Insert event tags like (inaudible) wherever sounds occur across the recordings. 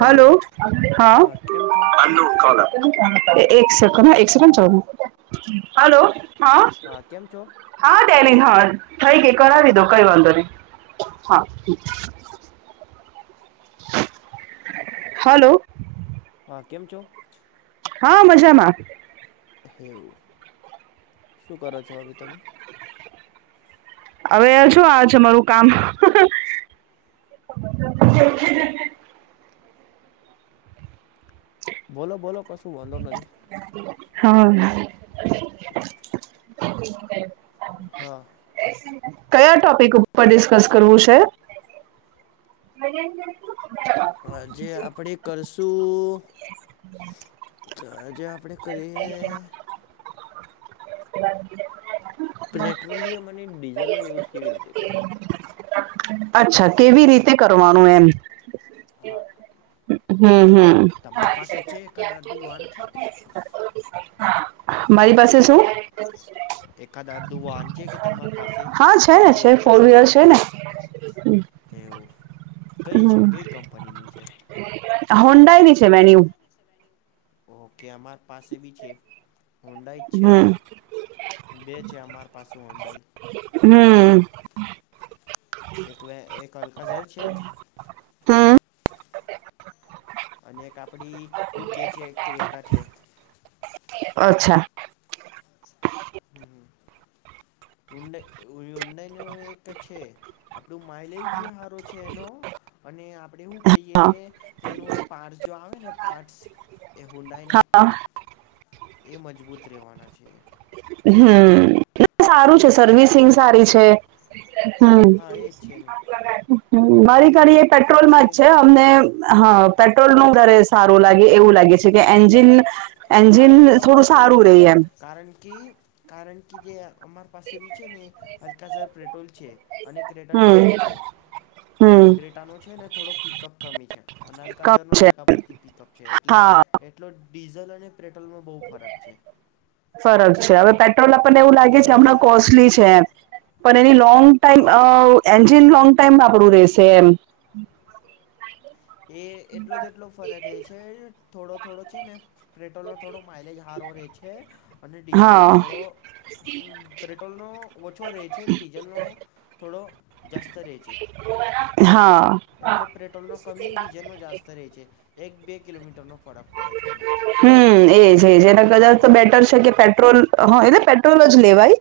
Hello હા કેમ છો? હા એક સકન્ડ એક સકડ ચ હલો હા કેમ છો હા ડેલીન હા થઈ ગઈ કરાવી દો કઈ વાંધો નહી હા હલોલો હા કેમ છો હા મજામાં હેવું શું કરો છો અભી તમે હવે છો આજ મારું કામ કેકે બોલો બોલો કશું વાંધો નથી હમ (inaudible) હા કયા ટોપિક ઉપર ડિસ્કસ કરવું છે મ જે આપણે કરશું હ તોજે આપડે કરીએ બ પેટ્રોલિયમ અને ડીઝલનો યુઝ કેવી રીતે કરવાનો અચ્છા કેવી રીતે કરવાનું એમ હમ હમ તમારી પાસે છે એક દાદુ વાન છે મારી પાસે શું એકાદ અર્ધુ વાન છે કે તમારી પાસે હા છે કે ને શું છે ફોર એકાદ વ્હીલર છે ને એવું કઈ છે કઈ કંપનીની છે હોન્ડાાઈની છે વેન્યુ ઓહકે અમારે પાસે ભી છે હુંડાઈ જ છે હમ બે છે અમારી પાસે હુંડાઈ હમ એક વ એક અલકાઝર છે હમ અને એક આપડી ઉ કે છે કેટા છે અચ્છા હમહુંડાઈનું એક છે આપણું માઇલેજ બી સારો છે એનો અને આપણેે શું કહીએ હા એનું એ પાર્ટ જો આવે ને પાર્ટસ એ હુંડાયના હા એ મજબૂત રહેવાના છે હમ સારું છે. એ સવિસિંગ બી સારી છે હા એ જ છે ને પણ એ પેટ્રોલમાં છે તમને પેટ્રોલ નો વધારે સારું લાગે એવું લાગે છે કે એન્જિન હા એન્જિન એ તમ થોડું બરાબર સારું બોલે રહી છે એમ કારણ કે કારણ કે જે અમારા પાસે બી છે ને હલકાઝર પેટ્રોલ છે અને ક્રેટર હમ ડીઝલ છે હમ ક્રેટાનો છે ને થોડો પિકઅપ કમી છે અને અલકાઝર ન કમ છે જગા પરથી પિકઅપ છે એટલે હા એટલો ડીઝલ અને પેટ્રોલમાં બહુ ફરક છે. ફરક છે હવે પેટ્રોલ આપણને એવું લાગે છે ડીઝલ હમણાં અને ઈ કોસ્ટલી છે એમ. પણ એની લોંગ ટાઈમ હા હા એ જે લોંગ ટાઈમ આપડું રહેશે એમ. એ એટલો જ એટલો ફરક રહેે છે થોડો થોડો છે ને. પેટ્રોલનો થોડો માઇલેજ હારો રહે છે અને ડીઝલનો હા થોડો પેટ્રોલ નો ઓછો રહે છે ડીઝલ નો થોડો જાસ્ત રહી છે. હા. એટલે પેટ્રોલનો કમી ડીઝલનો જાસ્ત રહે છે એક બે કિલોમીટરનો ફરક પડે છે એનામાં આપણે હમ કઈ એજ લોંગ એજ ટ્રીપ એના પર કદાચ જતા તો હોય બેટર તો કે પેટ્રોલ હા એલે પેટ્રોલ જ લેવાય.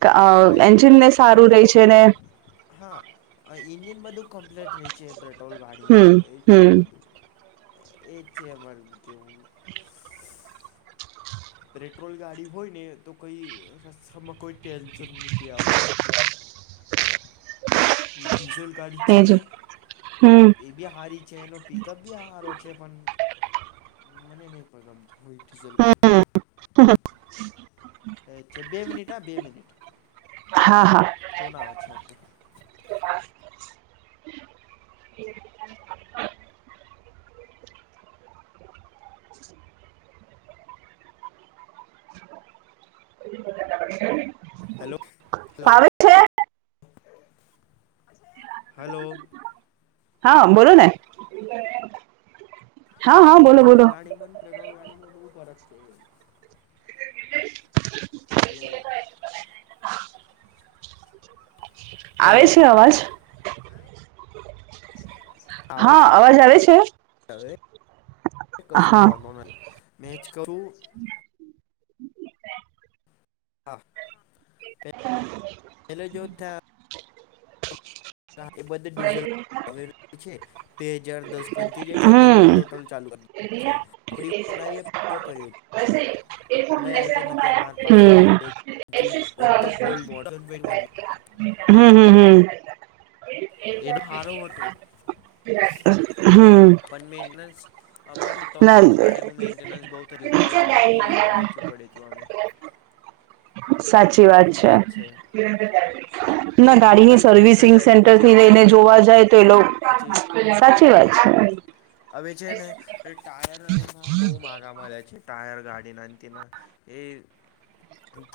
કે હા એટલે એન્જિન ને સારું હવે જો રહી છે ને. હા ઇન્જિન બધું કમ્પ્લેટ રહી છે બ. પેટ્રોલ ગાડીનું હમ એ જ છે હમ બધું એ જ છે અમાર કેવું પેટ્રોલ ગાડી હોય ને તો કઈ રસ્તામાં કોઈ ટેન્શન નથી આવતું. ડીઝલ ગાઢી છે એજ ને હમ એ બી હારી છે એનો પિકઅપ બી સારો છે પણ મને નહીં પણ ગમતું હય ડીઝલ ગાડી. હા અચ્છા બે મિની ટ હ બે મિનિટ. હા હા ફોન આવે છે ઓકે. (unintelligible) હલો હલો આવે છે હલો હા બોલો ને હા હા છે બોલો બોલો જેલ ગાણી મન પ્રેર ગાણીમાં ફરક છે (unintelligible) હલો હેલો આવે છે અવાજ? (unintelligible) હા અવાજ આવે છે? હવે કશું હા વાંધો નહી મેચ કરું. આ (inaudible) પેલો જોથા એ બધ ડીઝલવે છે બે હજાર દસ કથી જે છે બધું હમ પ્રેટ્રોલ ચાલુ કર. આપડી (unintelligible) કહ્યું ઊડા આઇટન હત માર પાસે પહેલે એક જૂન ઉ્દમ. ઓલ્ડ મોડ હમ હમ હમ. એનો સારો હતો હમ પનમેન નસ અમારે ત્રણ ના ત્રણ ગાડીનું મેન્ટેનન્સ બહુ થયું હતું એના માટે એને વેચવું પડ્યું હતું અમે. સાચી વાત એ છે જ ના એ ગાડીની મેન્ટેનન્સ બહુ થઈ સર્વિસિંગ જાય તો સેન્ટર પછી થી આપણે લઈને કોને જોવા કોને જાય તો એ લોકો પછી સાચી વાત છે હવે છે ને ટાયર એના બહુ માગા મળ્યા છે ટાયર ગાડીના તના એ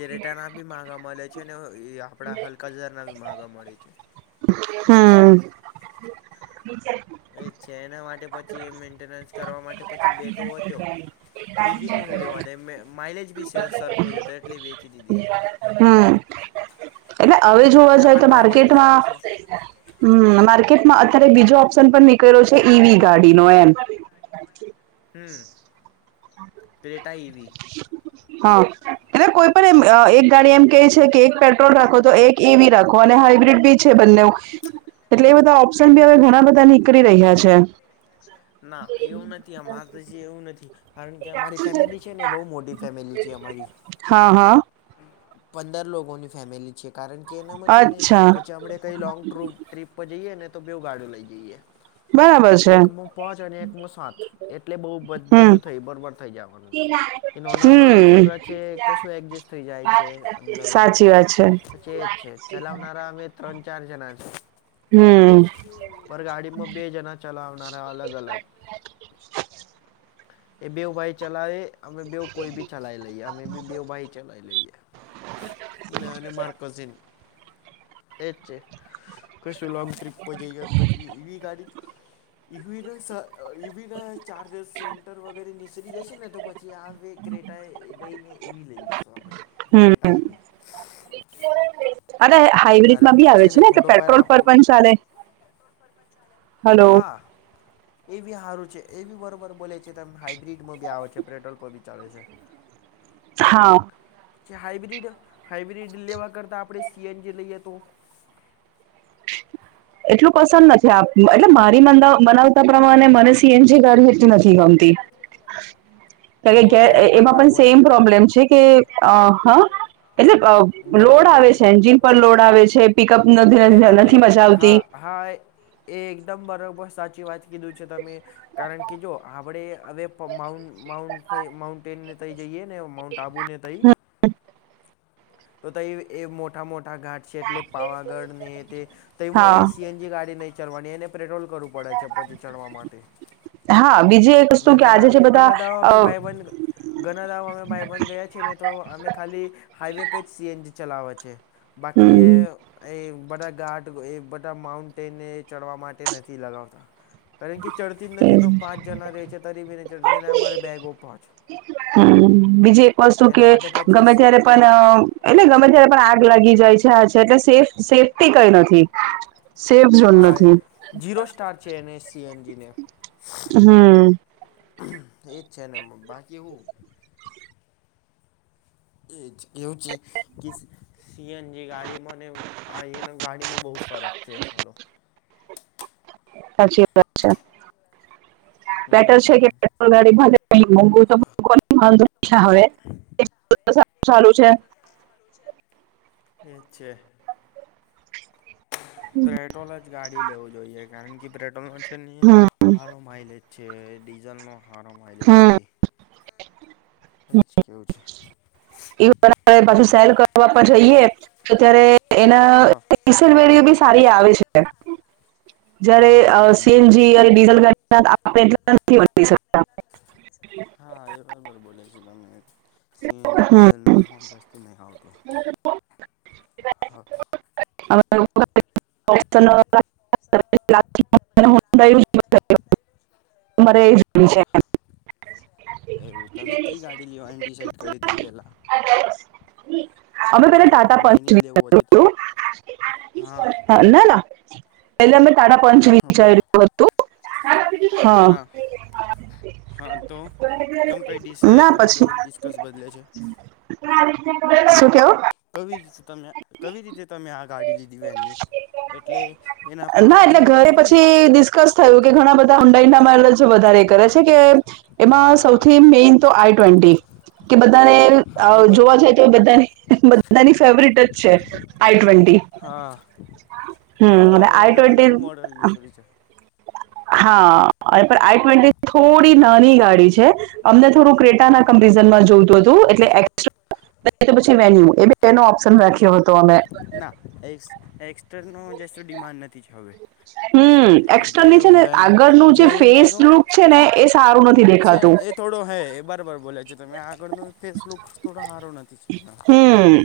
કિરેટાના બી માગા મળલ છે ને એ આપડા હલકા જજાર ના માગા મળે છે હમ એ છે એના માટે પછી એ મેન્ટેનન્સ કરવા માટે પછી બે તો હોત્યો ત્રીજી ને હું રેવા દે (unintelligible) મેં માઇલેજ બી સે સરખો જ હતો એટલે વેચી દીધી હતી. હમ એટલે હવે જોવા એટલે જાય અમારા તો ભાઈબંધને ચાલી છે માર્કેટમાં હમ માર્કેટમાં અત્યારે બીજો ઓપ્શન પણ નીકળ્યો છે ઈવી ગાડીનો એમ હ પ્લેટ એવી હા એ કોઈ પણ એમ એક ગાડી એમ કે છે કે એક પેટ્રોલ રાખો તો એક ઈવી રાખો અને હાઈબ્રિડ બી છે બને એટલે એ બધા ઓપ્શન બી હવે ઘણા બધા નીકળી રહ્યા છે ના એવું નથી આ મા તોછ એવું નથી કારણ કે અમારી ફેમિલી છે ને બહુ મોટી ફેમિલી છે અમારી હા હા પંદર લોકોની ફેમિલી છે કારણ કે એનામાં છે ને અચ્છા પછી આપણે કઈ લોંગ ટ્રુપ ટ્રીપ પર જઈએ ને તો બેુ ગાડીઓ લઈ જઈએ બરાબર છે પોચ અને એક મો સાત એટલે બહ હમ બધું થય બરોબર થઇ જવાનું છે કે નાના નાના હમ છોકરા છે કશું એડજસ્ટ થઈ જાય છે અંદર ઉંદર સાચી વાત છે છેજ છે ચલાવનામે ત્રણ ચાર જણા છ હમ પર ગાડીમાં બે જણા ચલાવનાર અલગ અલગ એ બે ઉપભાય ચલાવે અમે બે કોઈ બી ચલાવી લઈએ અમે બી બેવ ભાઈ ચલાવી લઈએ મે અને્યો મારકઝિન એ જ છે કશું લ લોંગ ટ્રીપ પર જઈએત પછી એવી ગાડી ઈવી ના ઈવી ના ચાર્જેસ સેન્ટર વગેરે નીચરી જશે ને તો પછી આ હવે ક્રેટા એ દઈને એવી લઈ લેશું આપણે ક્રેટા એ બી અરે હાઈબ્રિડમાં કારણ બી કે આવે છે ને એટલે થોડો પાર પેટ્રોલ પર આપણો પણ ચાલે હલો હા એ બી સારું છે એ બી બરોબર બોલે છે હાઈબ્રિડમાં બી આવે છે પેટ્રોલ પર બી ચાલે છે (inaudible) હા હાઈબ્રીડ હાઈબ્રીડ લેવા કરતા આપણે સીએનજી લઈએ તો (inaudible) એટલું પસંદ નથી આપ એટલે મારી બનાવતા પ્રમાણે મને સીએનજી કર એ નથી ગમતી ધન્યવાદ કાર કે એમાં પણ સેમ પ્રોબ્લેમ છે કે હ એટલે તમે બરાબર લોડ આવે બોલે છે એન્જિન પર લોડ આવે છે પિકઅપ એ નથી તમને મજા આવતી હા હાય એ એકદમ બરોબર સાચી વાત કીધું છે તમે કારણ કે જો આપણેે હવે માઉન્ટ માઉન્ટેનને ત જઈએ ને માઉન્ટ આબુને તઈ. તો ત એ મોટા મોટા ઘાટ. એટલે પાવાગઢ ને તે તું હા એ સીએનજી ગાડી નહીં ચાલવાની એને પેટ્રોલ કરું પડે છે પછી ચડવા માટે હા બીજી એક અમે વસ્તુ કે આજે જે ઘણા બધા બંધ ઘણા દાવ અમે બાયબંધ ગયાી ને તો અમે ખાલી હાઈવે પે જ સીએનજી ચલાવા છે બાકી એ હમ એ બધા ગાટ એ બધા માઉન્ટેન એ ચડવા માટે નથી લગાવતા કારણ કે ચડતી જ નથી તો પાંચ જણા રહે છે તરી બીને ચડતીને અમારે બેગો પાંચ હ બીજી એક વસ્તુ એના કે માટે પછી ગમે સી ત્યારે પણ એટલે ગમે ત્યારે પણ આગ લાગી જાય છે હ એટલે સેફ સેફ્ટી કઈ નથી. સેફ ઝોન હા એ નથી જીરો સ્ટાર છે એને સી એનજી ને. હમ એજ છે ને બાકી એવું. એ એ છે કે સીએનજી ગાડીમાં ને આના ગાડીમાં બહુ ફરક છે ચાલો સાચી વાત છે બેટર છે કે પેટ્રોલ ગાડી ભલે મોઘુ તો હવેર સારું છે. વે છેે પેટ્રોલ જ ગાડી લેવું જોઈએ કારણ કે પેટ્રોલ ન છે નહી હમ સારો માઈલેજ છે ડીઝલનો સારો માઈલેજ નથી. હ એ જ કેવું છે એવ પાછ હમ સેલ કરવા પણ જઈએ અત્યારે હા એનાસલવેરીઓ બી સારી આવે છે હા જયારે આપણી અમાઉન્ટ સીએનજી અને ડીઝલ ગાડી આપણે નથીતા હા એ બરાબર બોલે છો તમે. સી એનજીી હમ ચલનોફ જાસ્તી મેગા આવ હતો હા. હ (unintelligible) (unintelligible) એવું તમે કઈ ગાડી લેવાની ડિસાઈડ કરી હતી પેલા? (unintelligible) અમે પે ડાયરેક્ટ ટાટા પંચ હુંડાઈની જ લેવું હતી (unintelligible) હા ના ના એલે અ ટાટા પંચ હા બોલો વિચાર્યું હતું હા. હા તો કેમ કંઈ ડિસ ના પછી તમારું ડિસ્કસ બદલે છે શું કેવું? વી રીતે તમે કવી રીતે તમે આ ગાડી લીધી વ એન્યુ? એટલે એના પાઠ જોઈને લીધી ને? થય કે ઘણા બધા ઊંડાઈનામાંજ વધારે કરે છે કે એમાં સૌથી હા મેન તો આઈ ટ્વેન્ટી હા એ બા જોવા બરોબર જાય તો બધા બધાની ફેવરટ જ છે આઈ ટ્વેન્ટી. હા હમ એટલે અને હવે આઈ એનામાં નવું મોડલ ટ્વેન્ટી ની સુધ છે. હા પણ આઈ ટ્વેન્ટી થોડી નાની ગાડી છે અમને થોડું ક હા કંપરિઝં માં જોતું હતું. એટલે પછી વન્યુ એ બેનો ઓપ્શન રાખ્યો હતો અમે ના એસ એક્સ્ટાનો જસ્ ડિમાન્ડ નથી છે હવે. હમ જે એક્સર્ની છે ને ઊંડાઈનો આગળનું જે ફેસ ઊંડાઈનો લુક છે ને એ સારું નથી છે દેખાતું. એ થોડો હે એ બરાબર બોલે છે તમે આગળનો ફેસલુક થોડો સારો નથી છે એ. હમ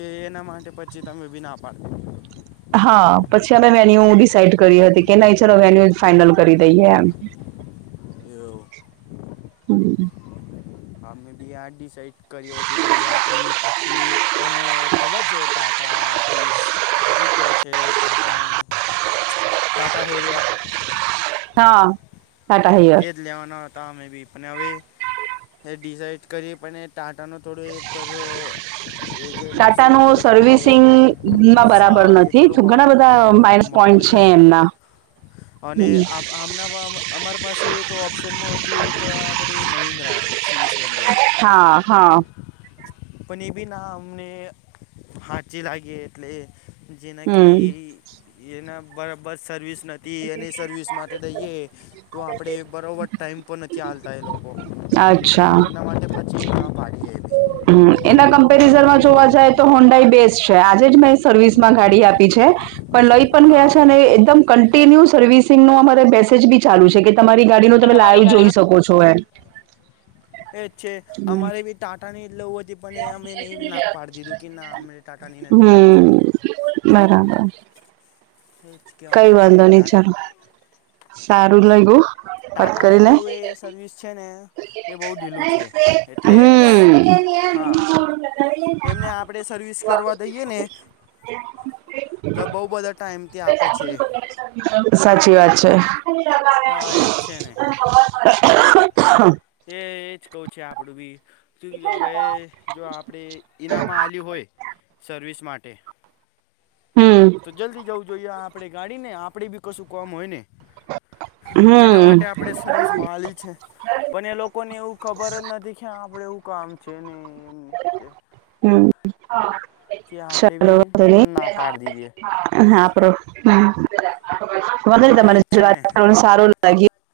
એ એના માટે પછી તમે બી ના પાડ હા પછી અમે વેન્યુ ડિસાઈડ કરી હતી કે નહી ચાલ વેન્યુ ફાઈનલ કરી દઈએ એમ. એવુ. બરા હા મે બી આ ડિસાઇડ કર્યો હતી પેલી આપડી તમે ખબર છે? ટાંટા આપણી એ કહે છે ટાંટા. ટાટા એરિયર. હા, આટા હયર. એ જ લેવાના હતા અમે બી. પણ હવે એ ડિસાઇડ કરીએ પણ એ ટાંટાનો થોડું એ પરુ. ટાટા નું સર્વિસિંગમાં બરાબર શા એ નથી થોડું તો ઘણા મોં- બધા અ, માઇન્ મોંઘું પોઈન્ટ છે એમના. અને હમ આ આમના પમ અમારા પાસે એક ઓપ્શનમાં હતી એક આપડી મહિન્દ્રા એકસ વીસન ડબલ ઓર. હા, હા. પણ એ બી ના અમને હાચી લાગી એટલે જેનાકી હમ એના બરાબસ સર્વિસ નથ તી એની સર્વિસ માટે દઈએ તો આપણે બરાબર ટાઈમ પર નથી હાલતા એ લોકો. અચ્છા. એના માટે પછી ના પાડીએ એવી. હમ્મ, એના કમ્પેરિઝનમાં જોવા જાય તો હોન્ડાઈ બેસ્ટ છે આજે જ મેં સર્વિસમાં ગાડી આપી છે. પણ લઈ પણ ગયા હા છે અને એકદમ કન્ટિન્યુ સર્વિસિંગ નો અમારે મેસેજ બી ચાલુ છે કે તમારી ગાડી ને તમે લાઈવ જોઈ શકો છો એમ. એ જ છે અમારે બી ટાંટાની લેવી હતી પણ એ અમે નહી ના પાડી દીધું કે ના અમે ટાટા ની નથી લઉં છે. હમ હમ બરાબર. એ જ કઈ કેવાના છે વાંધો નહી ટાટા ચાલો સારું લાગું. ટાટાનું થોડું એ સર્વિસ છે ને એ બહુ ઢીલું છે. એટલે હમ હા એમને આપણે સર્વિસ કરવા દઈએ ને તો બઉ બધા ટાઈમ ત્યાં આપે છે. સાચી વાત છે. હા એજ છે ને, એ એજ કવું છે આપડું બી. શું હવે જો આપણે ઇનામ આલયું હોય સર્વિસ માટે હમ્મ. તો જલ્દી જવું જોઈએ આપણે ગાડી ને આપણે બી કશું કોમ હોય ને. એના હમ માટે આપણે સર્વિસમાં આલી છે પણ એ લોકોને એવું ખબર જ નથી કે આપડે એવું કામ છે ને એમ. હમ્મ. જે આપણેે ભી ના પાડી દીધી. અને આપડે મને હા તમાર એજ સાથ છે ને વાત કરવા સારું લાગ્યું.